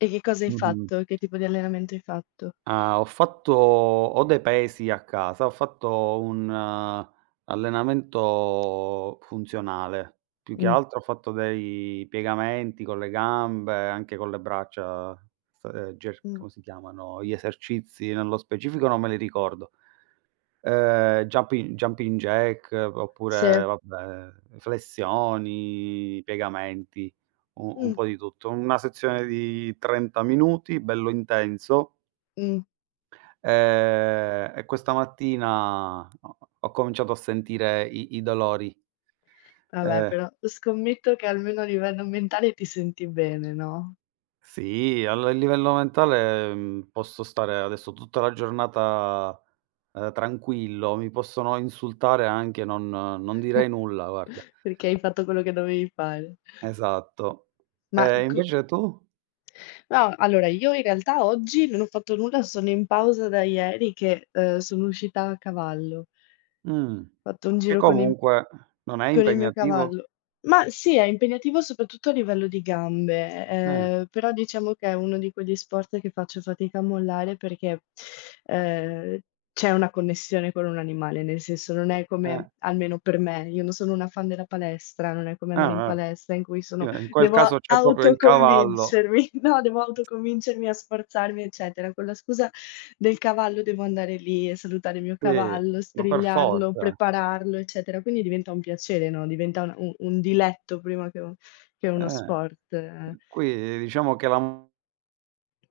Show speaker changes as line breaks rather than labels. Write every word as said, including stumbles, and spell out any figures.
E che cosa hai
Mh-mh.
fatto? Che tipo di allenamento hai fatto?
Ah, ho fatto ho dei pesi a casa, ho fatto un allenamento funzionale. Più che
Mh.
altro ho fatto dei piegamenti con le gambe, anche con le braccia, st ger
Mh.
come si chiamano? Gli esercizi nello specifico non me li ricordo. Uhm, juppi jumping jack, oppure,
Se.
vabbè, flessioni, piegamenti, u un
Mh.
po' di tutto. Una sezione di trenta minuti, bello intenso.
Mh.
Ehm, e questa mattina ho ho ho cominciato a sentire i i dolori.
Alla
Eh.
però scommetto che almeno a livello mentale ti senti bene, no?
Sì, al livello mentale, mhmm, posso stare adesso tutta la giornata, ehm, tranquillo, mi possono insultare anche, non non direi nulla, guarda.
Perché hai fatto quello che dovevi fare.
Esatto.
Ma,
Ehm,
uhm, c
invece tu?
No, allora io in realtà oggi non ho fatto nulla, sono in pausa da ieri che, uhm, sono uscita a cavallo.
Mh.
Fatto un
Che
giro con il
comunque non è
con il mio
impegnativo?
cavallo. Ma sì, è impegnativo soprattutto a livello di gambe, e
Eh.
ehm, però diciamo che è uno di quegli sport che faccio fatica a mollare perché, ehm, c'è una connessione con un animale, nel senso non è
Eh.
come almeno per me, io non sono una fan della palestra, non è come andare in
Ah-ah.
palestra in cui
Sì,
sono
ma in quel caso
devo
c'è proprio il cavallo.
autoconvincermi, no, devo autoconvincermi a sforzarmi, eccetera. Con la scusa del cavallo devo andare lì e salutare il mio
Sì,
cavallo,
ma per
strigliarlo,
forza.
prepararlo, eccetera, quindi diventa un piacere, no, diventa un un un diletto prima che un che uno
Eh,
sport, eh.
qui diciamo che la m